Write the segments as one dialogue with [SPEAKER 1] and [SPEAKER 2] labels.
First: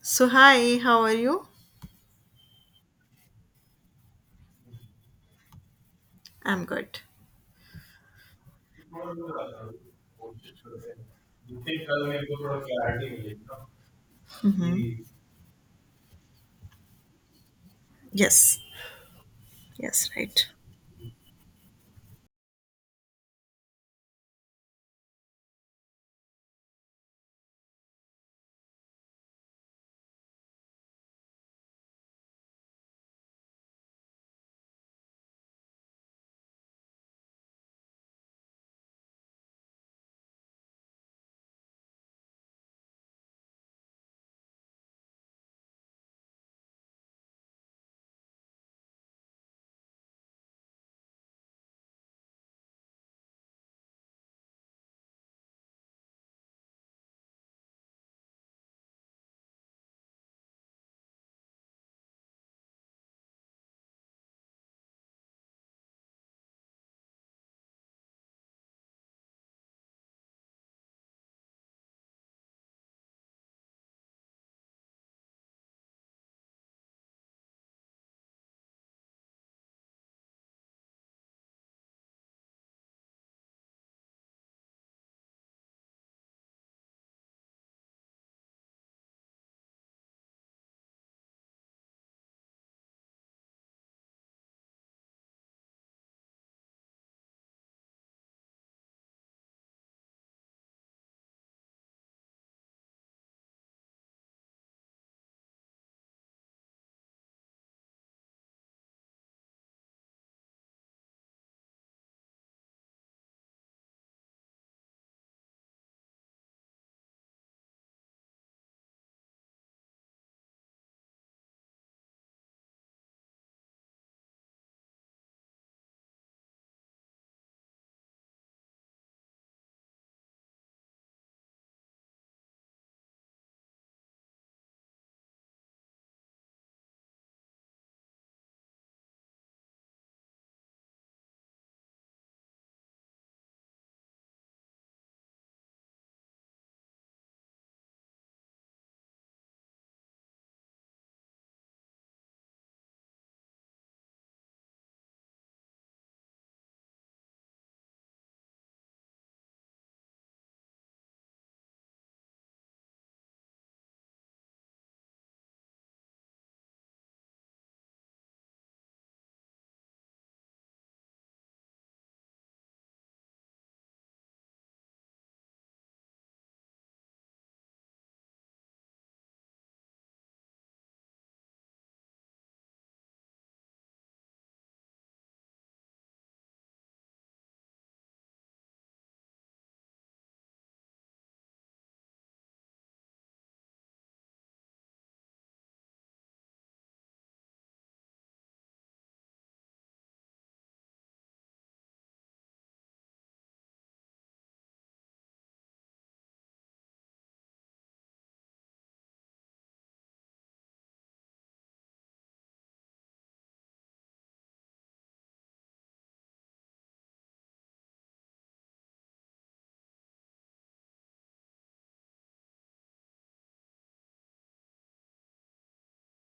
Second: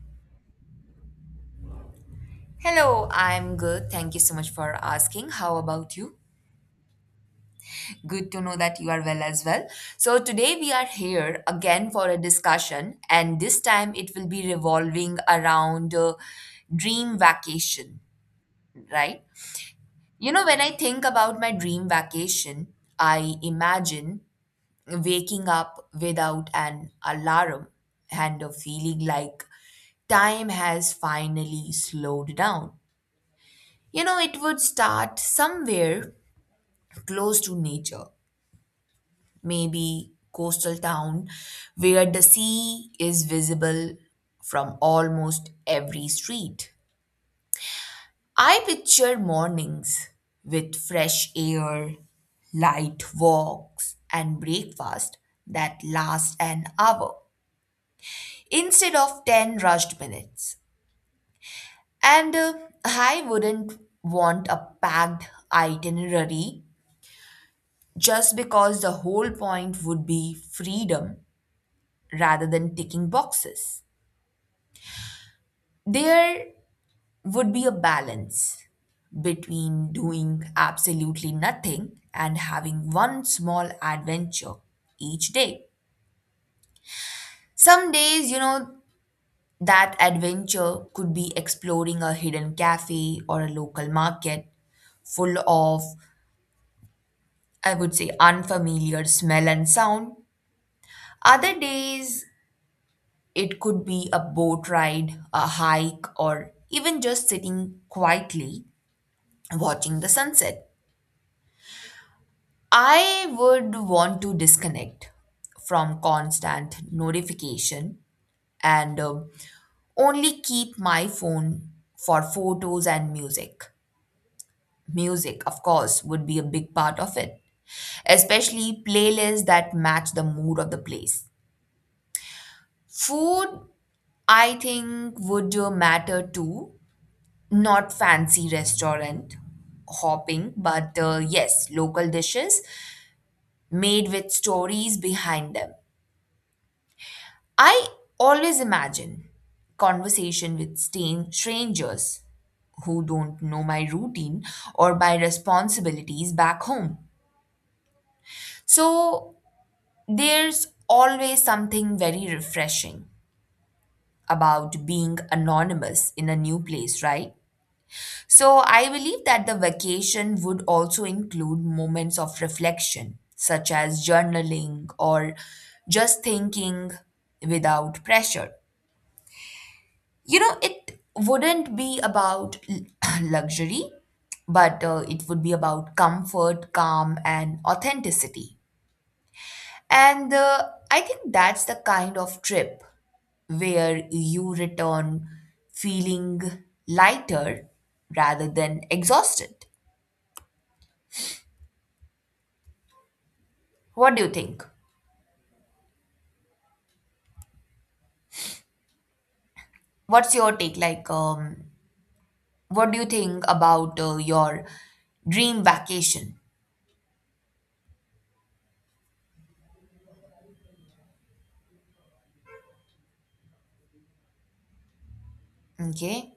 [SPEAKER 1] So, hi, how are you?
[SPEAKER 2] Hello, I'm good. Thank you so much for asking. How about you?
[SPEAKER 1] I'm good.
[SPEAKER 2] Good to know that you are well as well. So, today we are here again for a discussion, and this time it will be revolving around dream vacation,
[SPEAKER 1] Yes,
[SPEAKER 2] right?
[SPEAKER 1] yes,
[SPEAKER 2] You know,
[SPEAKER 1] right.
[SPEAKER 2] when I think about my dream vacation, I imagine waking up without an alarm and a feeling like time has finally slowed down. You know, it would start somewhere close to nature, maybe coastal town where the sea is visible from almost every street. I picture mornings with fresh air, light walks, and breakfast that last an hour instead of 10 rushed minutes. And I wouldn't want a packed itinerary just because the whole point would be freedom rather than ticking boxes. There would be a balance between doing absolutely nothing and having one small adventure each day. Some days, you know, that adventure could be exploring a hidden cafe or a local market full of, I would say, unfamiliar smell and sound. Other days, it could be a boat ride, a hike, or even just sitting quietly watching the sunset. I would want to disconnect from constant notification and only keep my phone for photos and music. Music, of course, would be a big part of it, especially playlists that match the mood of the place. Food, I think, would matter too. Not fancy restaurant hopping, but yes, local dishes made with stories behind them. I always imagine conversation with strangers who don't know my routine or my responsibilities back home. So there's always something very refreshing about being anonymous in a new place, right? So I believe that the vacation would also include moments of reflection, such as journaling or just thinking without pressure. You know, it wouldn't be about luxury, but it would be about comfort, calm, and authenticity. And I think that's the kind of trip where you return feeling lighter rather than exhausted. What do you think? What's your take? What do you think about your dream vacation? Okay.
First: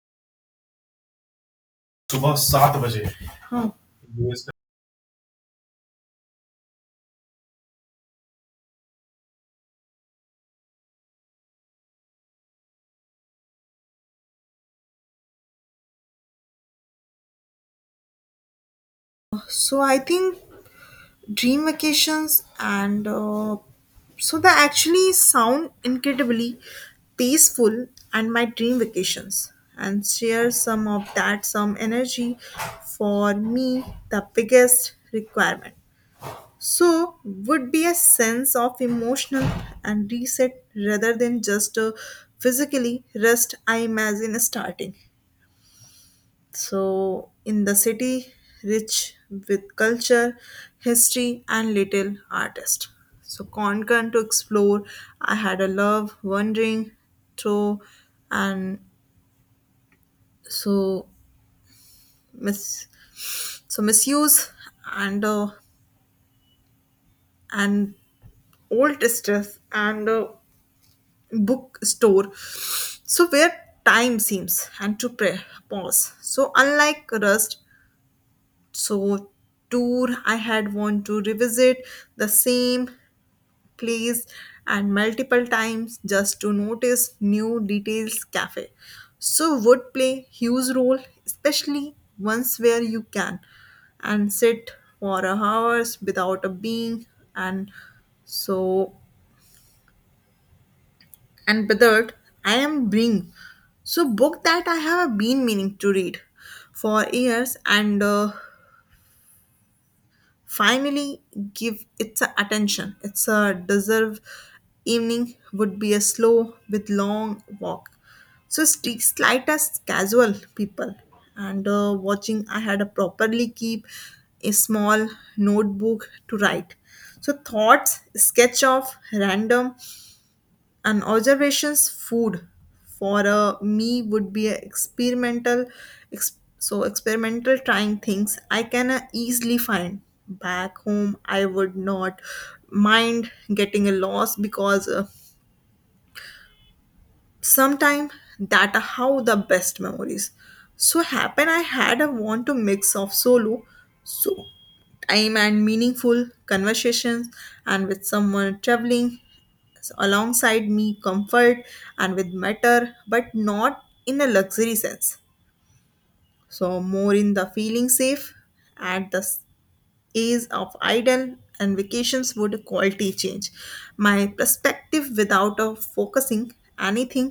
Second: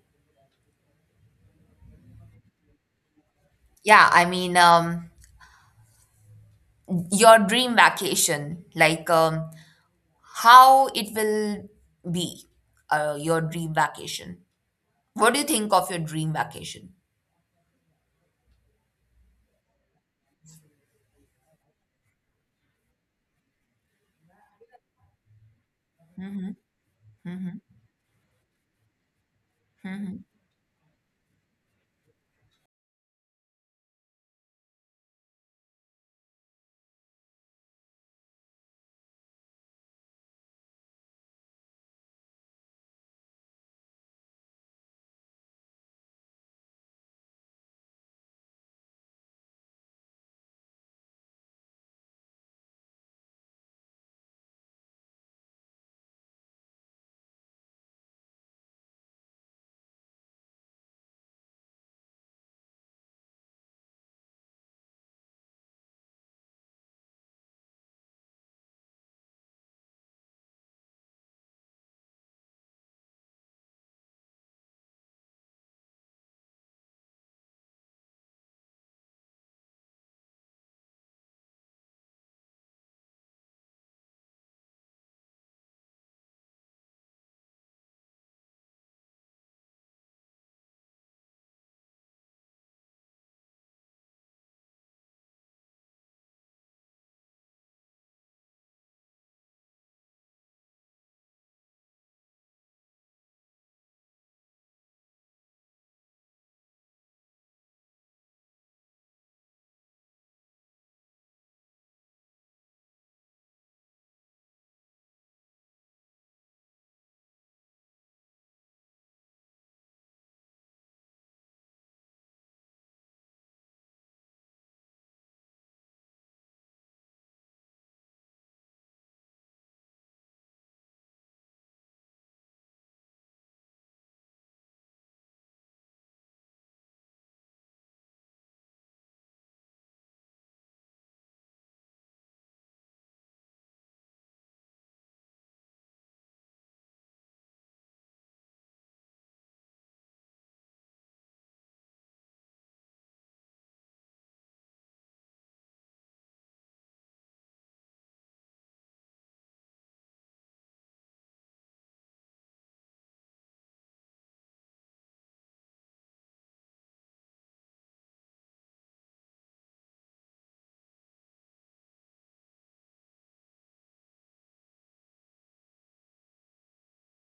[SPEAKER 1] Oh,
[SPEAKER 2] Yeah, your dream vacation, how it will be, your dream vacation. What do you think of your dream vacation?
[SPEAKER 1] I think dream vacations and they actually sound incredibly peaceful and my dream vacations and
[SPEAKER 2] Mhm.
[SPEAKER 1] share some of that some energy for me the biggest requirement would be a sense of emotional and reset rather than just a physically rest. I imagine starting. So, in the city, rich with culture, history, and little artist. So, Konkan to explore. I had a love wandering through, and so miss, so misuse and uh, and old distress and bookstore. So where time seems and to pray, pause. So unlike rust, so tour I had want to revisit the same place and multiple times just to notice new details cafe so would play huge role, especially once where you can and sit for hours without a being and so and withered. I am bring so book that I have been meaning to read for years and finally give its a attention. It's a deserve evening would be a slow with long walk. So slight as casual people and watching. I had a properly keep a small notebook to write. So thoughts, sketch of random an observations food for me would be a experimental experimental trying things I can easily find back home. I would not mind getting a loss because sometime that are how the best memories so happen. I had a want to mix of solo so time and meaningful conversations and with someone traveling alongside me comfort and with matter but not in a luxury sense, so more in the feeling safe at the years of idle and vacations would quality change my perspective without focusing anything.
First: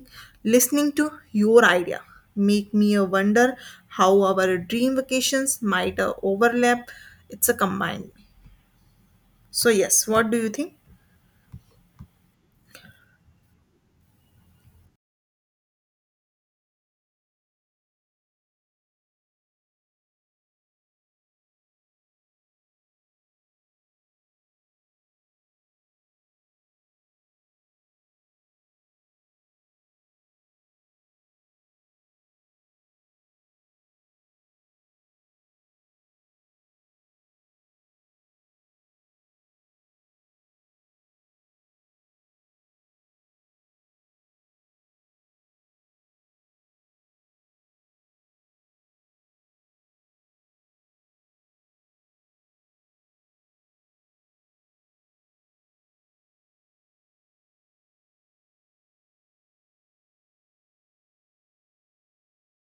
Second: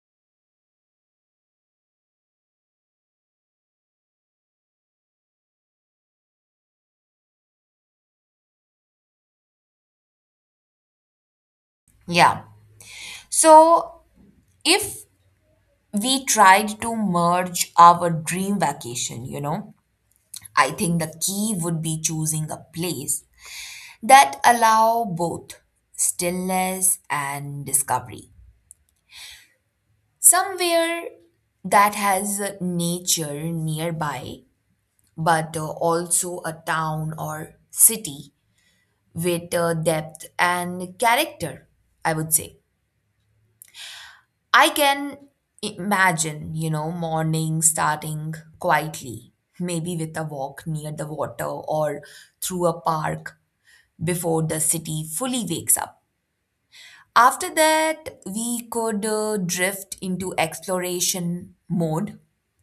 [SPEAKER 1] Listening to your idea make me wonder how our dream vacations might overlap. It's a combined, so yes, what do you think?
[SPEAKER 2] Yeah. So if we tried to merge our dream vacation, you know, I think the key would be choosing a place that allow both stillness and discovery. Somewhere that has nature nearby, but also a town or city with depth and character, I would say. I can imagine, you know, morning starting quietly, maybe with a walk near the water or through a park before the city fully wakes up. After that, we could drift into exploration mode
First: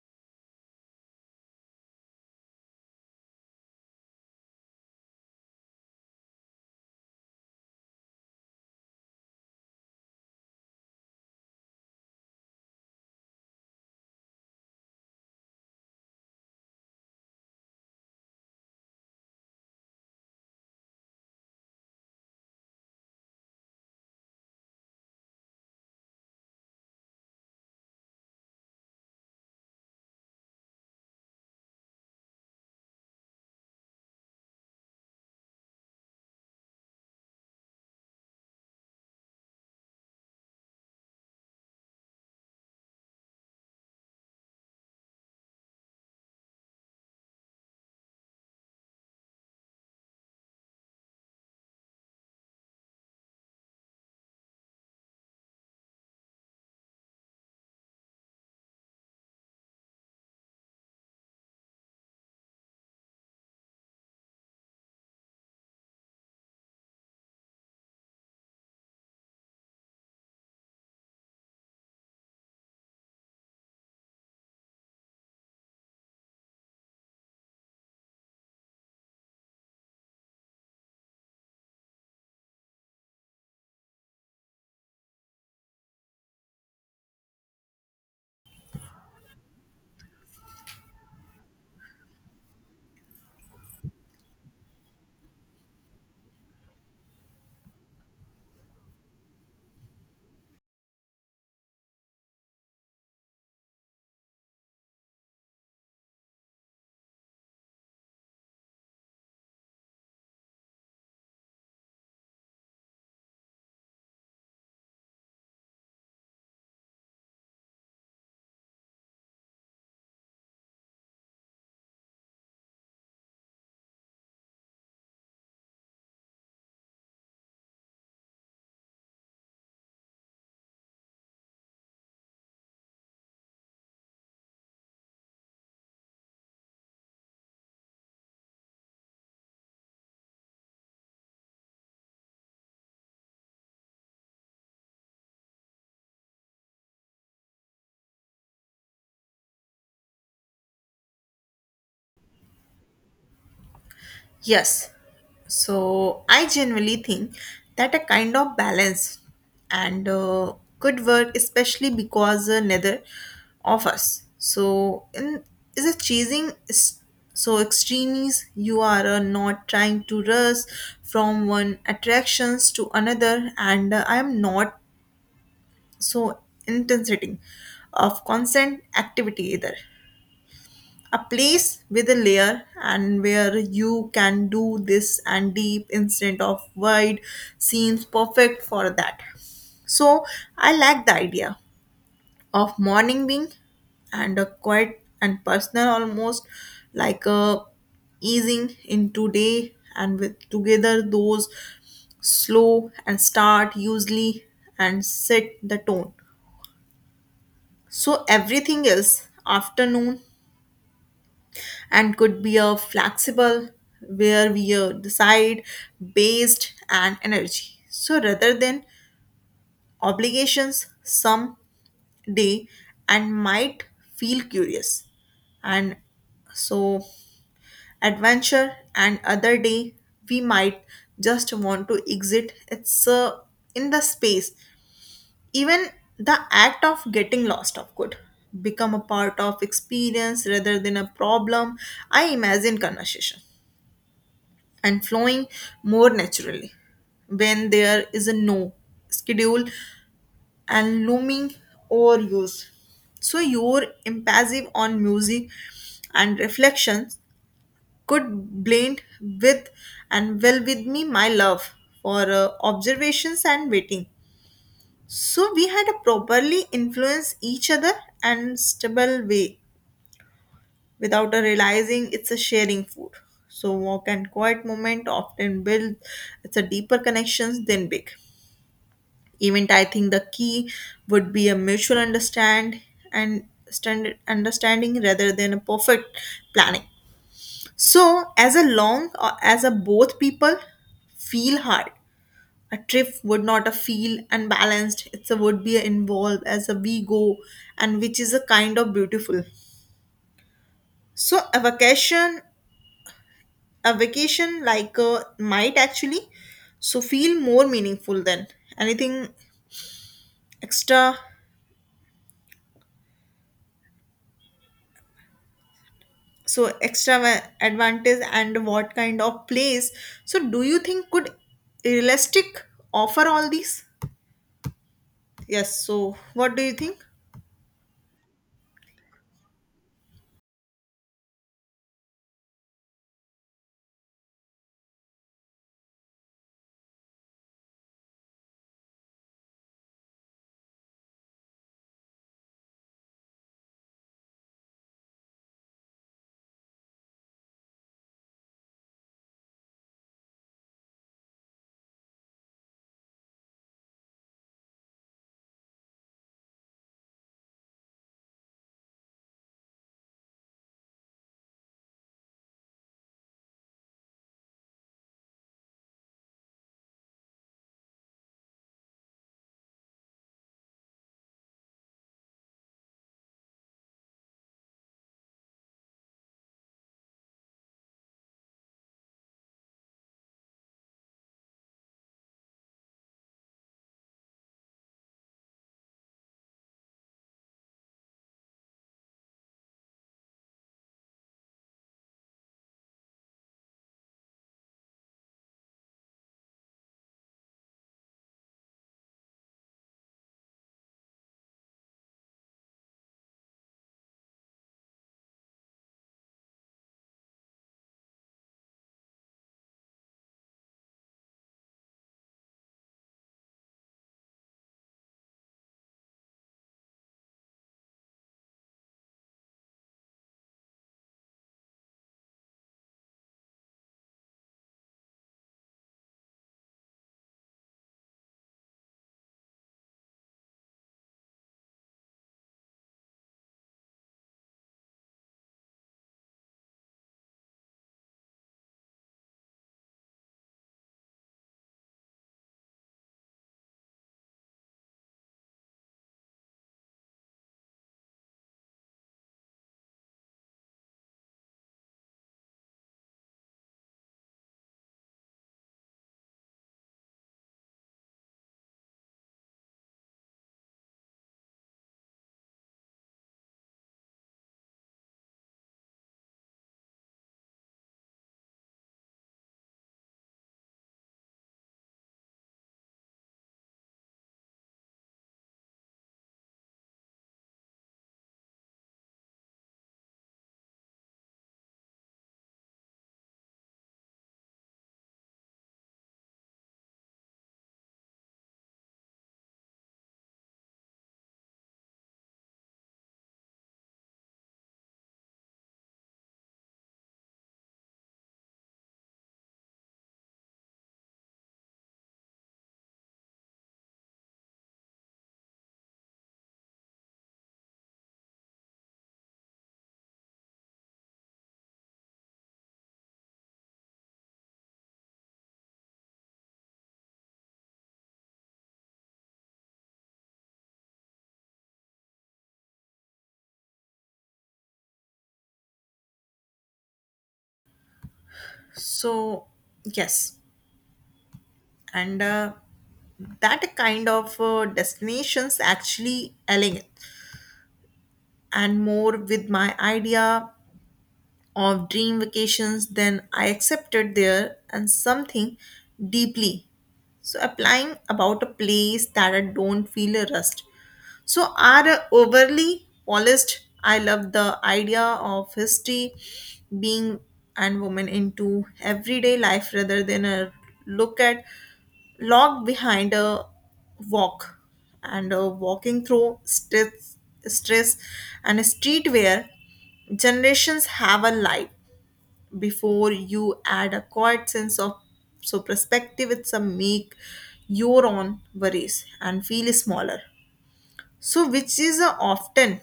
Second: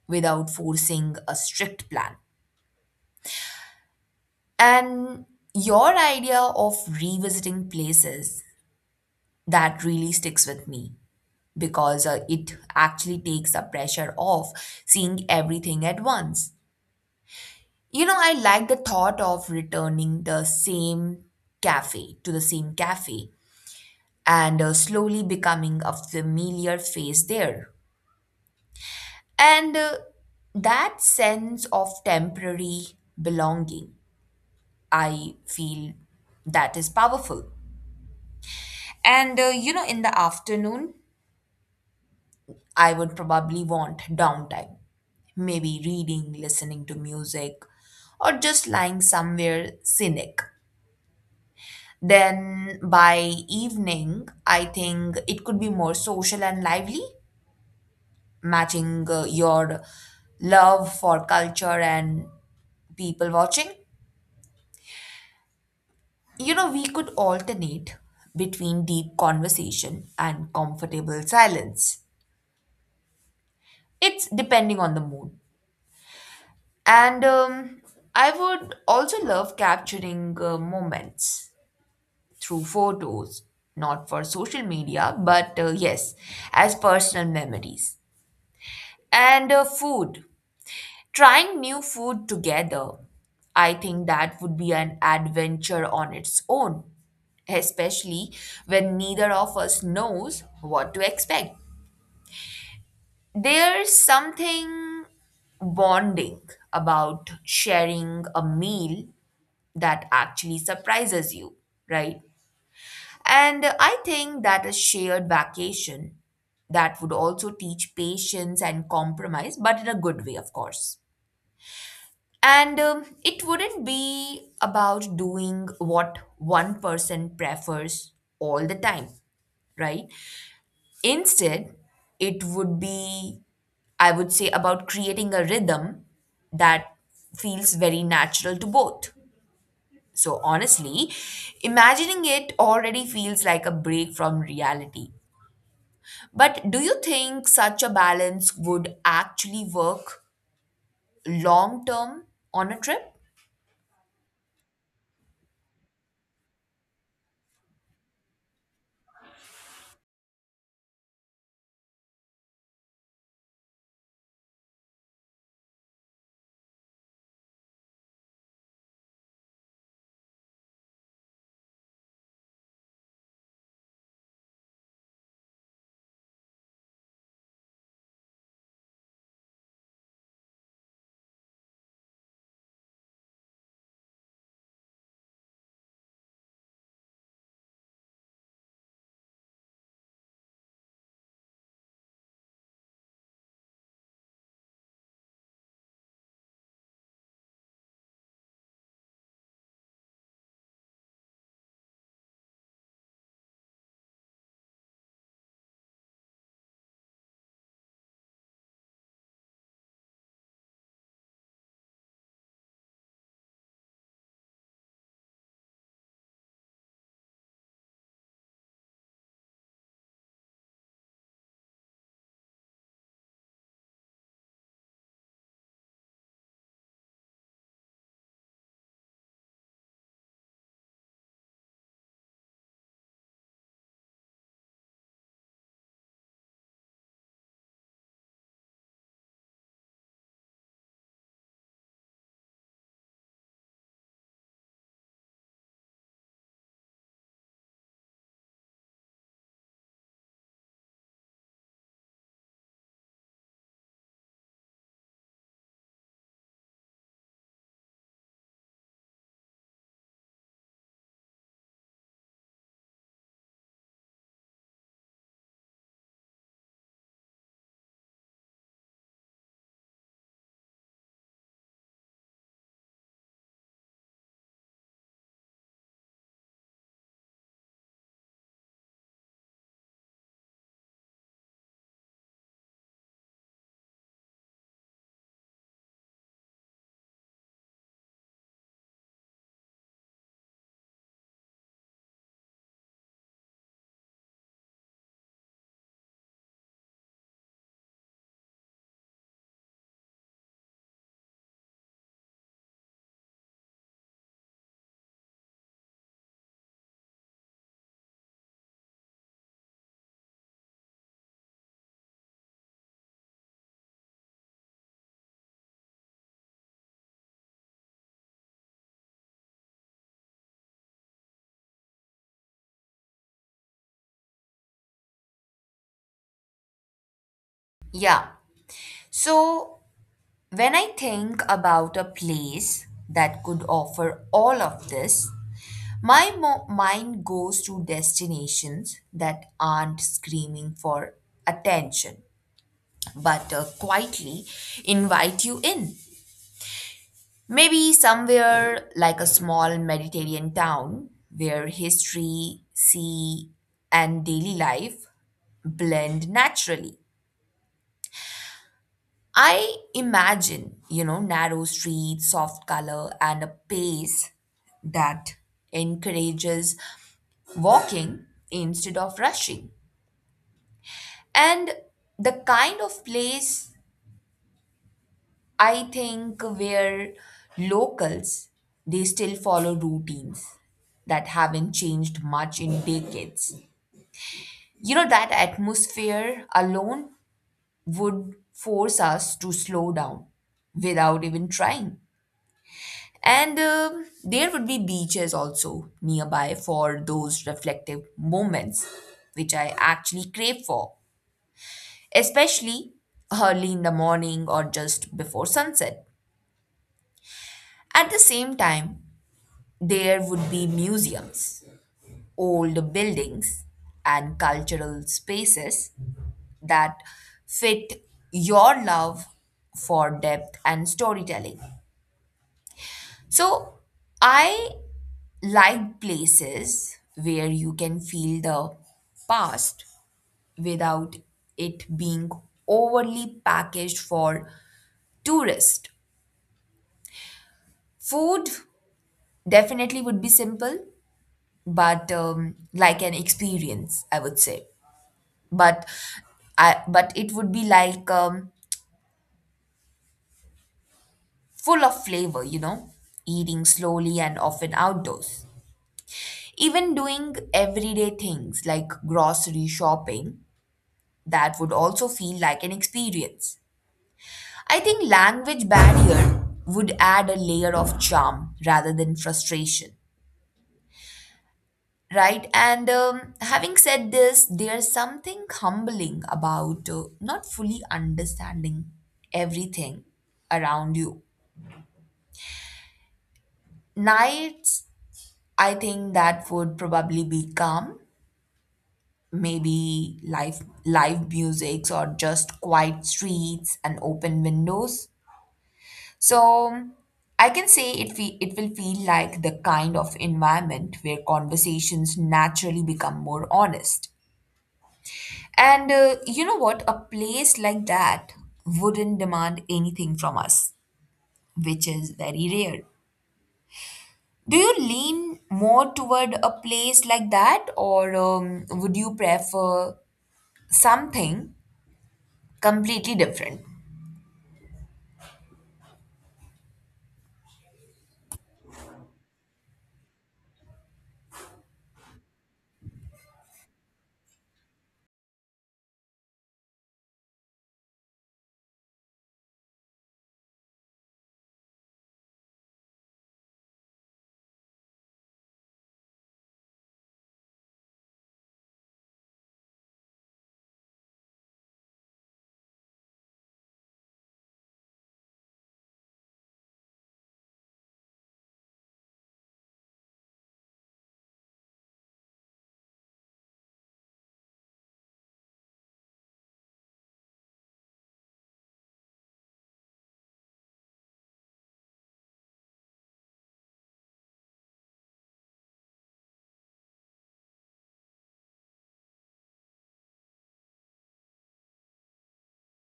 [SPEAKER 2] without forcing a strict plan. And your idea of revisiting places that really sticks with me because it actually takes the pressure off seeing everything at once. You know, I like the thought of returning the same cafe to the same cafe and slowly becoming a familiar face there. And That sense of temporary belonging, I feel that is powerful. And you know, in the afternoon, I would probably want downtime, maybe reading, listening to music, or just lying somewhere scenic. Then by evening, I think it could be more social and lively, matching your love for culture and people watching. You know, we could alternate between deep conversation and comfortable silence. It's depending on the mood. And I would also love capturing moments through photos, not for social media, but yes, as personal memories. And food. Trying new food together, I think that would be an adventure on its own, especially when neither of us knows what to expect. There's something bonding about sharing a meal that actually surprises you, right? And I think that a shared vacation that would also teach patience and compromise, but in a good way, of course. And It wouldn't be about doing what one person prefers all the time, right? Instead, it would be, I would say, about creating a rhythm that feels very natural to both. So, honestly, imagining it already feels like a break from reality. But do you think such a balance would actually work long term on a trip?
[SPEAKER 1] Yes. So I generally think that a kind of balance and could work, especially because neither of us. So in is a chasing extremes. You are not trying to rush from one attractions to another, and I am not so intensity of constant activity either. A place with a layer and where you can do this and deep instead of wide scenes perfect for that, so I like the idea of morning being and a quiet and personal, almost like a easing into day and with together those slow and start usually and set the tone so everything else afternoon and could be a flexible where we decide based and energy so rather than obligations some day and might feel curious and so adventure and other day we might just want to exit it's in the space. Even the act of getting lost of could become a part of experience rather than a problem. I imagine conversation and flowing more naturally. When there is a no schedule and looming overuse. So your impassive on music and reflections could blend with and well with me my love for observations and waiting. So we had a properly influence each other and stable way without a realizing it's a sharing food. So walk and quiet moment often build it's a deeper connections than big. Event I think the key would be a mutual understanding rather than a perfect planning. So as a long or as a both people feel hard. A trip would not a feel unbalanced. It's a would be a involved as a we go and which is a kind of beautiful. So a vacation like might actually so feel more meaningful than anything extra extra advantage. And what kind of place so do you think could realistic offer all these? Yes, so what do you think?
[SPEAKER 2] Yeah. So, when I think about a place that could offer all of this, my mind goes to destinations that aren't screaming for attention, but quietly invite you in. Maybe somewhere like a small Mediterranean town where history, sea, and daily life blend naturally. I imagine, you know, narrow streets, soft color, and a pace that encourages walking instead of rushing. And the kind of place I think where locals they still follow routines that haven't changed much in decades. You know, that atmosphere alone would force us to slow down without even trying. And there would be beaches also nearby for those reflective moments, which I actually crave for, especially early in the morning or just before sunset. At the same time, there would be museums, old buildings, and cultural spaces that fit your love for depth and storytelling. So, I like places where you can feel the past without it being overly packaged for tourists. Food definitely would be simple, but like an experience, I would say. But I, but it would be like full of flavor, you know, eating slowly and often outdoors. Even doing everyday things like grocery shopping that would also feel like an experience. I think language barrier would add a layer of charm rather than frustration, right? And having said this, there's something humbling about not fully understanding everything around you. Nights, I think that would probably be calm, maybe live musics or just quiet streets and open windows. So I can say it will feel like the kind of environment where conversations naturally become more honest. And you know what? A place like that wouldn't demand anything from us, which is very rare. Do you lean more toward a place like that, or would you prefer something completely different?
[SPEAKER 1] So yes, and that kind of destinations actually align and more with my idea of dream vacations, then I accepted there and something deeply. So applying about a place that I don't feel a rust. So are overly polished. I love the idea of history being and women into everyday life rather than a look at log behind a walk and walking through stress and street where generations have a life before you add a quiet sense of so perspective. It's a make your own worries and feel smaller so, which is uh, often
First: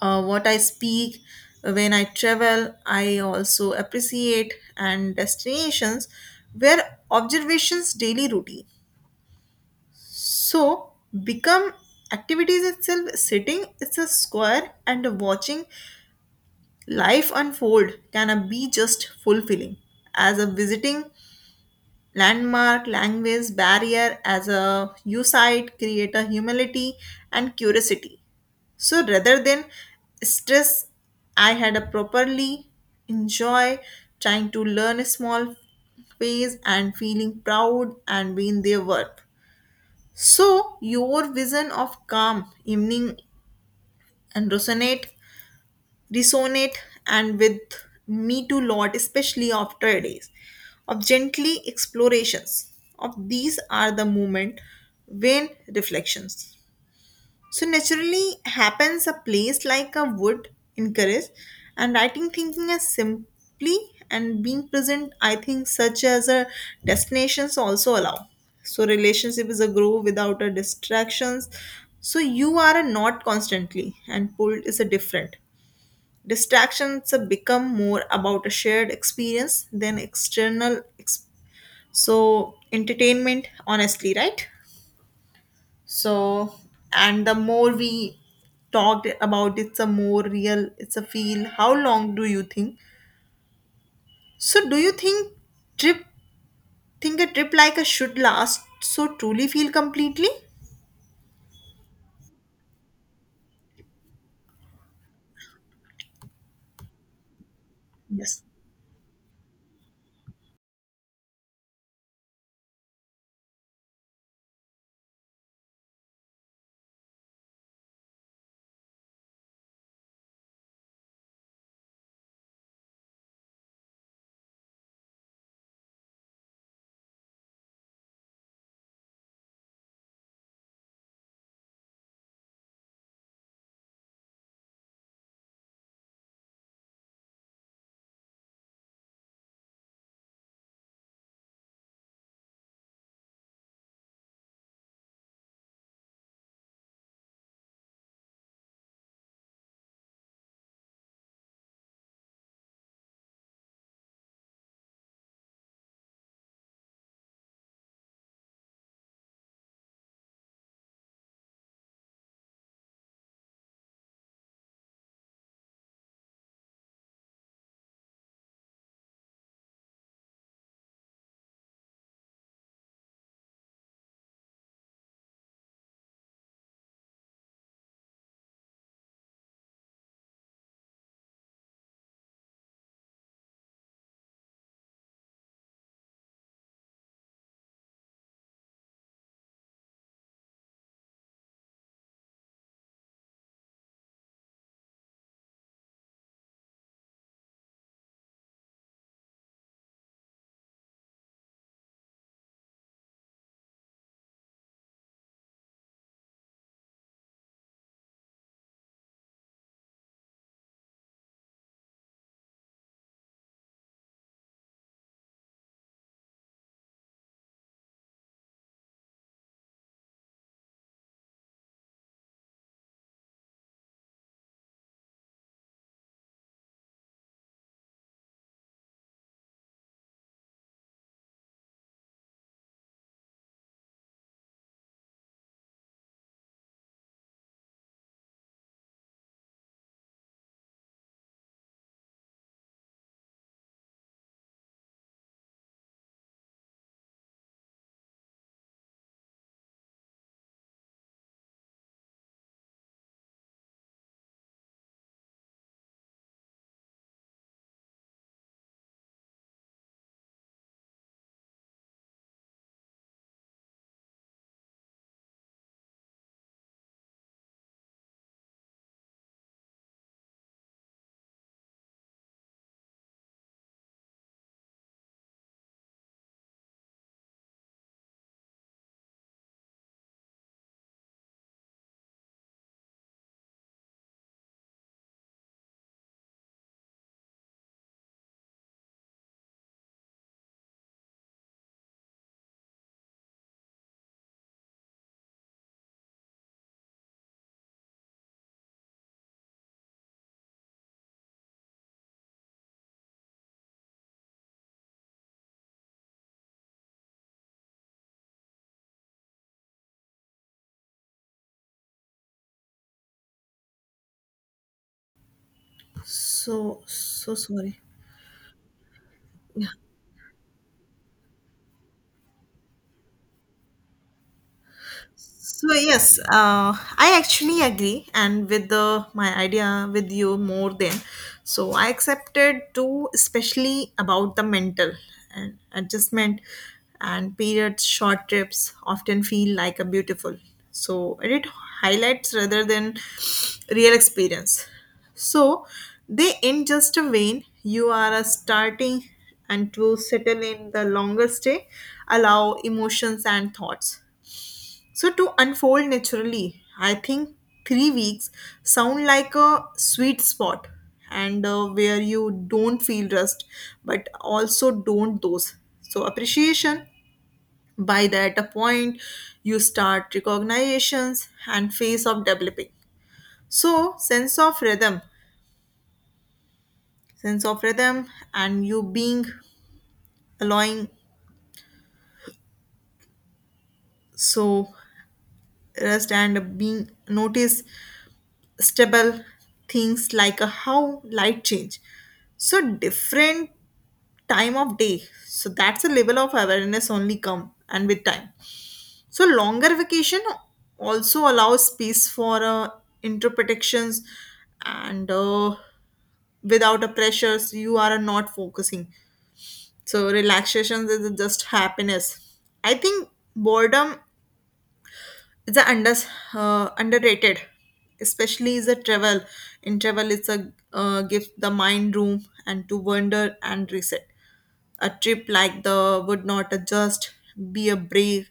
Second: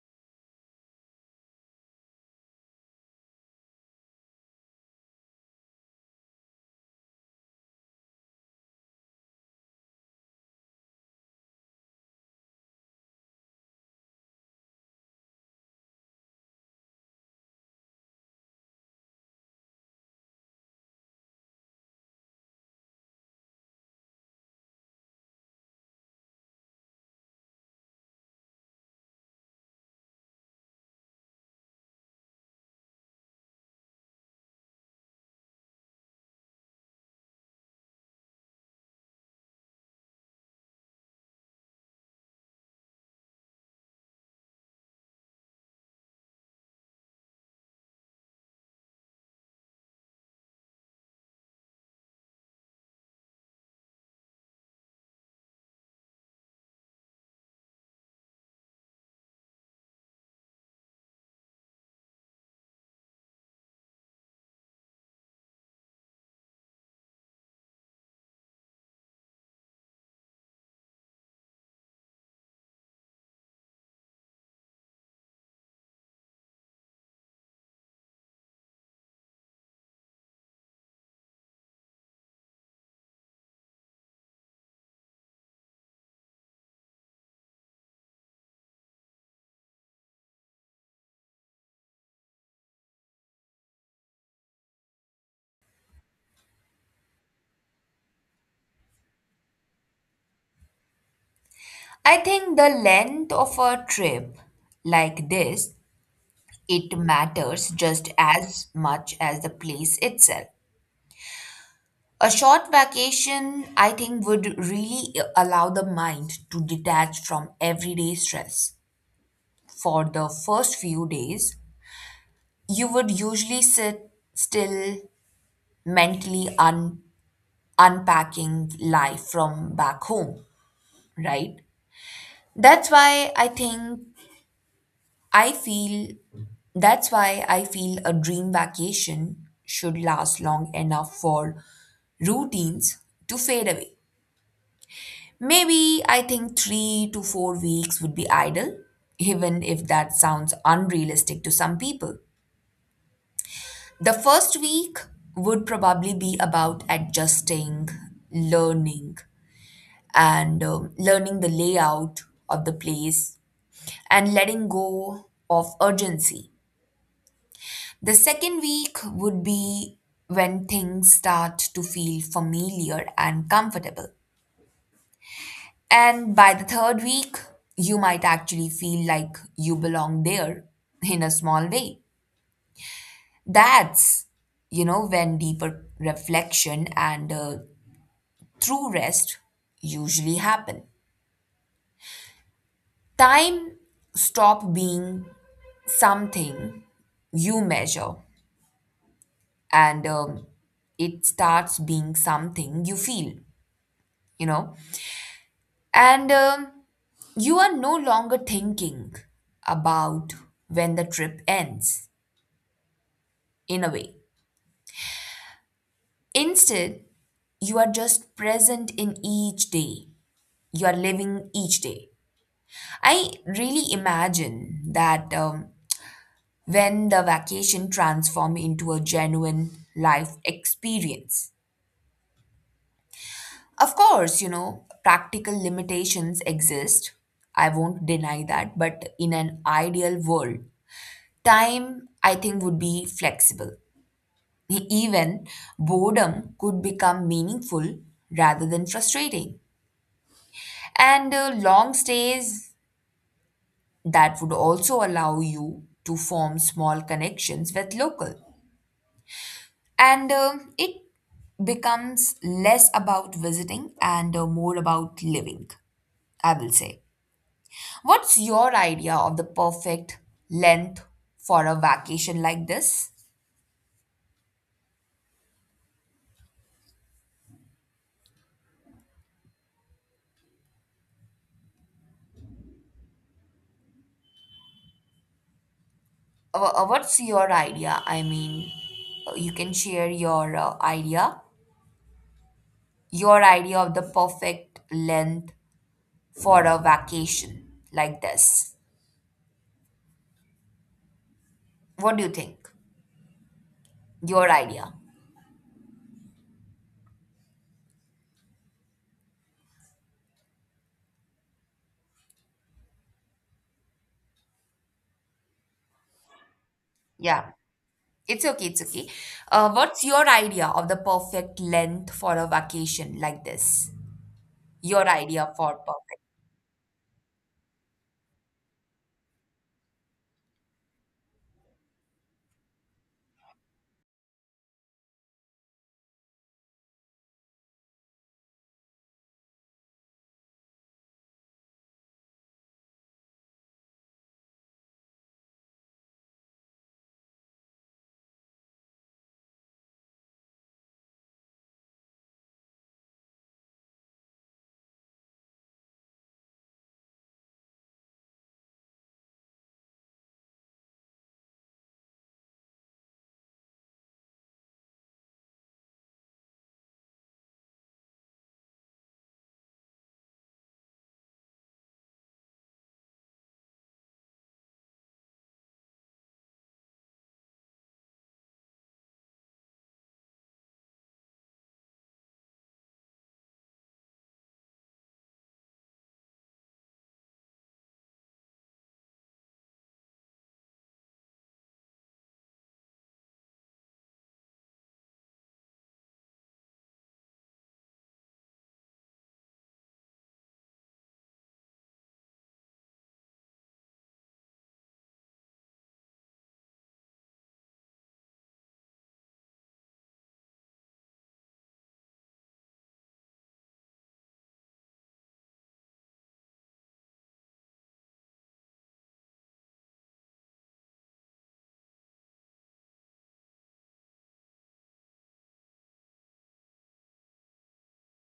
[SPEAKER 1] uh, what I speak when I travel. I also appreciate and destinations where observations daily routine. So, become activities itself sitting it's a square and watching life unfold can be just fulfilling as a visiting landmark. Language barrier as a you site create a humility and curiosity so rather than stress, I had a properly enjoy trying to learn a small phase and feeling proud and being their work. So your vision of calm evening and resonate and with me too lot, especially after days of gently explorations. Of these are the moment when reflections so naturally happens. A place like a would encourage and writing thinking as simply and being present. I think such as a destinations also allow. So relationship is a grow without a distractions. So you are a not constantly and pulled is a different. Distractions have become more about a shared experience than external entertainment, honestly, right? So, and the more we talked about it's a more real, it's a feel. How long do you think? So, do you think trip think a trip like a should last so truly feel completely?
[SPEAKER 2] I think the length of a trip like this it matters just
[SPEAKER 1] Yes.
[SPEAKER 2] as much as the place itself. A short vacation, I think, would really allow the mind to detach from everyday stress. For the first few days, you would usually sit still, mentally unpacking life from back home, right? That's why I think I feel that's why I feel a dream vacation should last long enough for routines to fade away. Maybe I think 3 to 4 weeks would be ideal, even if that sounds unrealistic to some people. The first week would probably be about adjusting, learning, and learning the layout of the place and letting go of urgency. The second week would be when things start to feel familiar and comfortable. And by the third week, you might actually feel like you belong there in a small way. That's, you know, when deeper reflection and true rest usually happen. Time stop being something you measure and it starts being something you feel, you know. And You are no longer thinking about when the trip ends, in a way. Instead, you are just present in each day. You are living each day. I really imagine that when the vacation transforms into a genuine life experience. Of course, you know, practical limitations exist. I won't deny that. But in an ideal world, time, I think, would be flexible. Even boredom could become meaningful rather than frustrating. And long stays that would also allow you to form small connections with local. And it becomes less about visiting and more about living, I will say. What's your idea of the perfect length for a vacation like this? What's your idea? I mean, you can share your idea, your idea of the perfect length for a vacation like this. What do you think? Your idea.
[SPEAKER 1] So so
[SPEAKER 2] Yeah,
[SPEAKER 1] sorry.
[SPEAKER 2] it's okay, it's okay. What's your idea of the perfect length for a vacation like this? Your idea
[SPEAKER 1] So
[SPEAKER 2] for
[SPEAKER 1] yes,
[SPEAKER 2] perfect.
[SPEAKER 1] I actually agree, and with the my idea with you more than, so I accepted too, especially about the mental and adjustment, and periods short trips often feel like a beautiful. So it highlights rather than real experience. So they end just a vein. You are a starting and to settle in the longer stay, allow emotions and thoughts. So to unfold naturally, I think 3 weeks sound like a sweet spot and where you don't feel rust but also don't those. So appreciation by that a point you start recognitions and phase of developing. So sense of rhythm and you being allowing so rest and being notice stable things like how light change so different time of day so that's a level of awareness only come and with time so longer vacation also allows space for interpretations and without a pressures. You are not focusing so relaxation is just happiness. I think boredom it's a underrated, especially is a travel. In travel, it's a gives the mind room and to wander and reset. A trip like the would not just be a break,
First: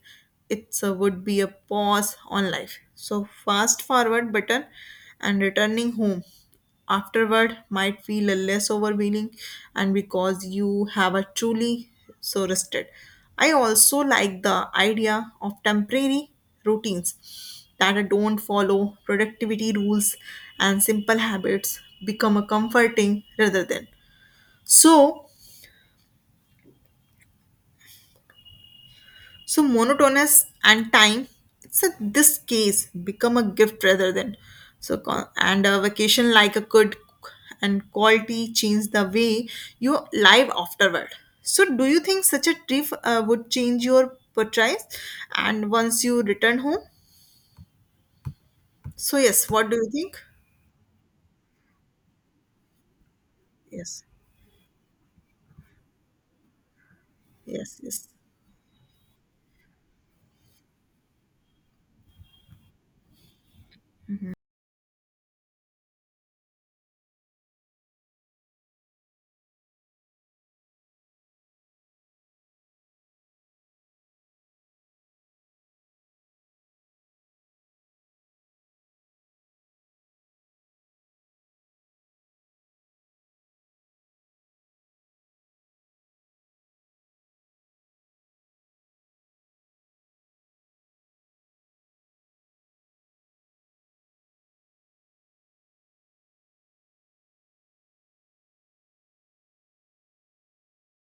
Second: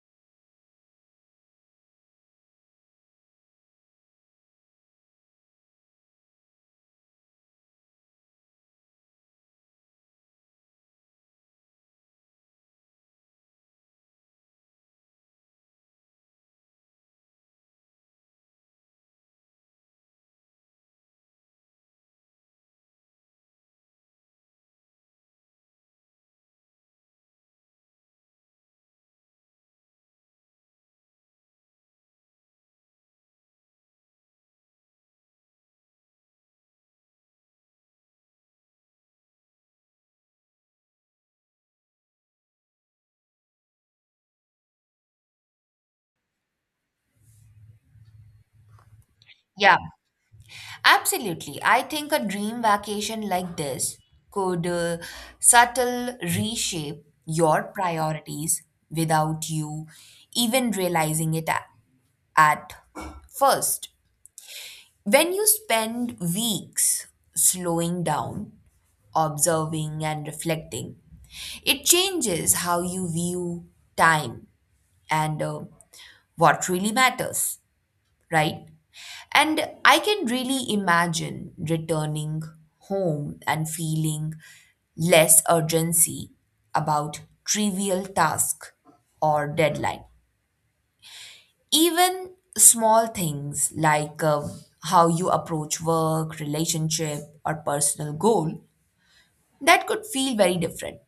[SPEAKER 1] it would be a pause on life so fast forward button. And returning home afterward might feel a less overwhelming and because you have a truly so rested. I also like the idea of temporary routines that don't follow productivity rules and simple habits become a comforting rather than so So monotonous and time, it's a, this case become a gift rather than and a vacation like a good and quality change the way you live afterward. So do you think such a trip would change your portraits and once you return home? So yes, what do
[SPEAKER 2] Yeah,
[SPEAKER 1] you think?
[SPEAKER 2] absolutely. I think a dream vacation like this
[SPEAKER 1] Yes,
[SPEAKER 2] could subtle reshape your
[SPEAKER 1] yes.
[SPEAKER 2] priorities without you even realizing at first. When you spend weeks slowing down, observing, and reflecting, it changes how you view time and what really matters, right? And I can really imagine returning home and feeling less urgency about trivial task or deadline. Even small things like how you approach work, relationship, or personal goal that could feel very different.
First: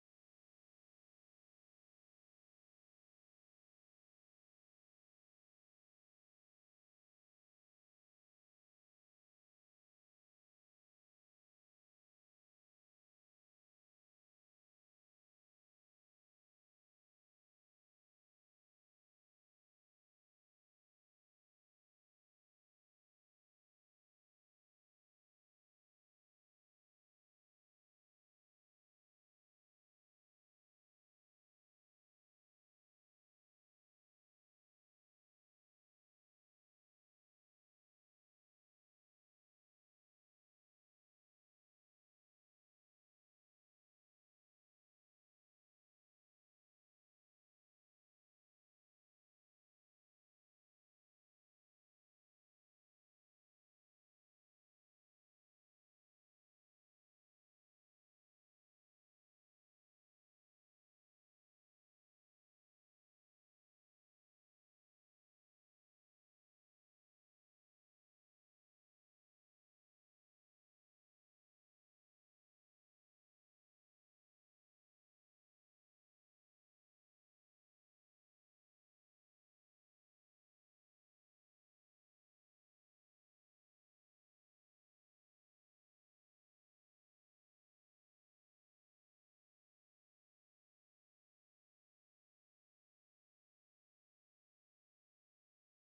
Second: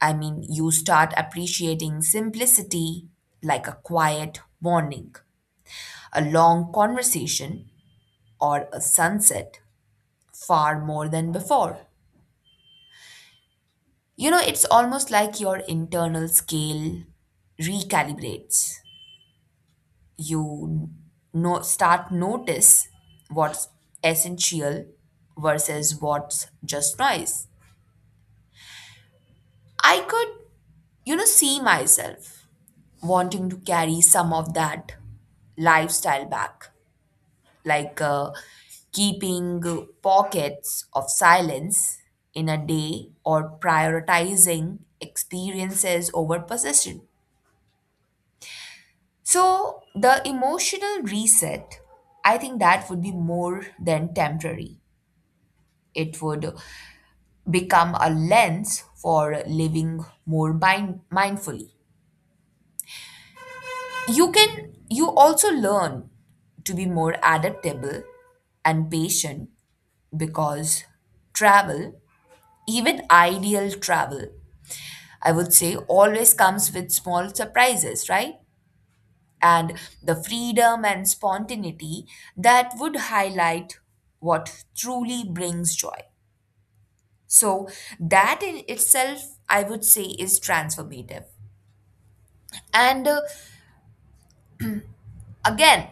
[SPEAKER 2] I mean, you start appreciating simplicity like a quiet morning, a long conversation, or a sunset far more than before. You know, it's almost like your internal scale recalibrates. You no, start notice what's essential versus what's just noise. I could, you know, see myself wanting to carry some of that lifestyle back like keeping pockets of silence in a day or prioritizing experiences over possession. So, the emotional reset, I think that would be more than temporary. It would become a lens for living more mindfully. You can you also learn to be more adaptable and patient because travel even ideal travel, I would say, always comes with small surprises, right? And the freedom and spontaneity that would highlight what truly brings joy. So, that in itself, I would say, is transformative. And Again,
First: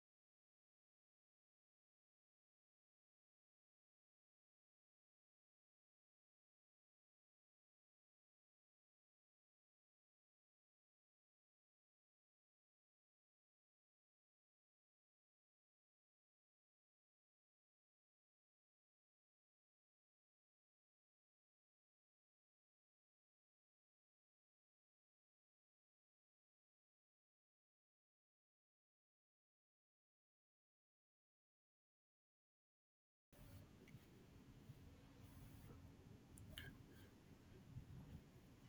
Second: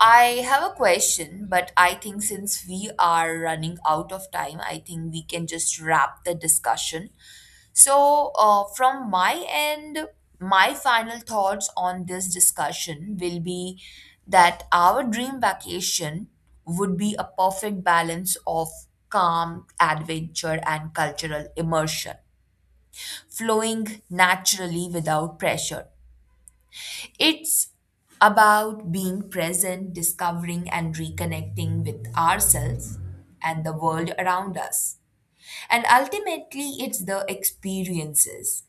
[SPEAKER 2] I have a question, but I think since we are running out of time, I think we can just wrap the discussion. So, from my end, my final thoughts on this discussion will be that our dream vacation would be a perfect balance of calm, adventure, and cultural immersion, flowing naturally without pressure. It's about being present, discovering and reconnecting with ourselves and the world around us. And ultimately, it's the experiences,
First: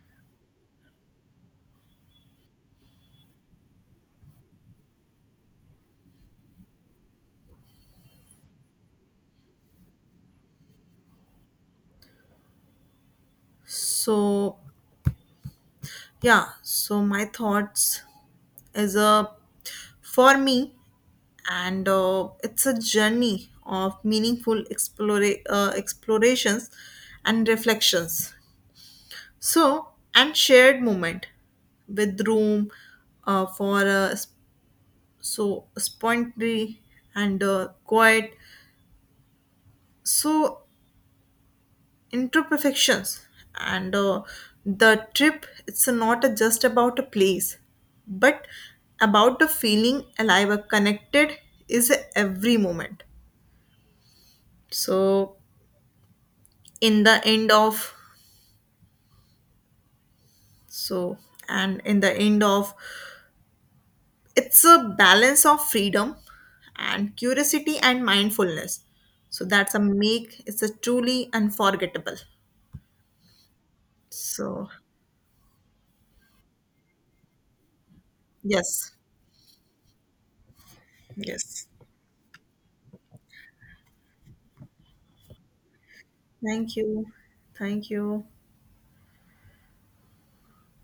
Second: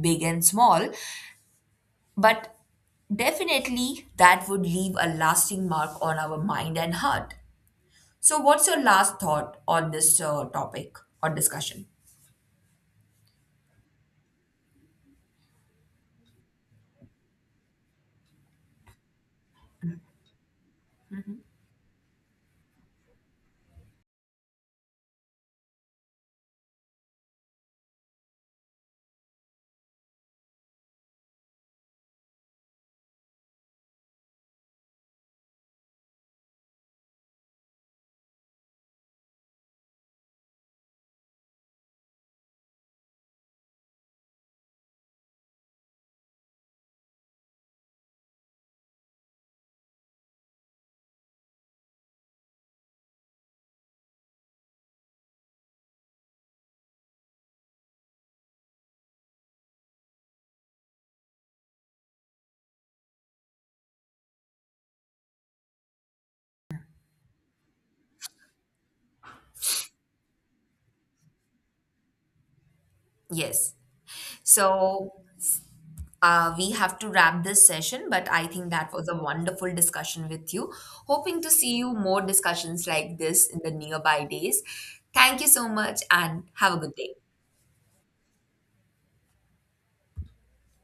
[SPEAKER 2] big and small, but definitely that would leave a lasting mark on our mind and heart. So, what's your last thought on this topic or discussion?
[SPEAKER 1] So yeah, so my thoughts is a for me and it's a journey of meaningful explorations and reflections so and shared moment with room for spontaneity and quiet so imperfections and the trip it's not just about a place but about the feeling alive connected is every moment so in the end of so in the end of it's a balance of freedom and curiosity and mindfulness so that's a make it's a truly unforgettable
[SPEAKER 2] Yes.
[SPEAKER 1] so
[SPEAKER 2] So, uh, we have to wrap this session, but I think that
[SPEAKER 1] yes
[SPEAKER 2] was a wonderful discussion with you. Hoping to
[SPEAKER 1] yes.
[SPEAKER 2] see you more discussions like this in the nearby days. Thank you so much and have
[SPEAKER 1] Thank
[SPEAKER 2] a good
[SPEAKER 1] you.
[SPEAKER 2] day.
[SPEAKER 1] Thank you.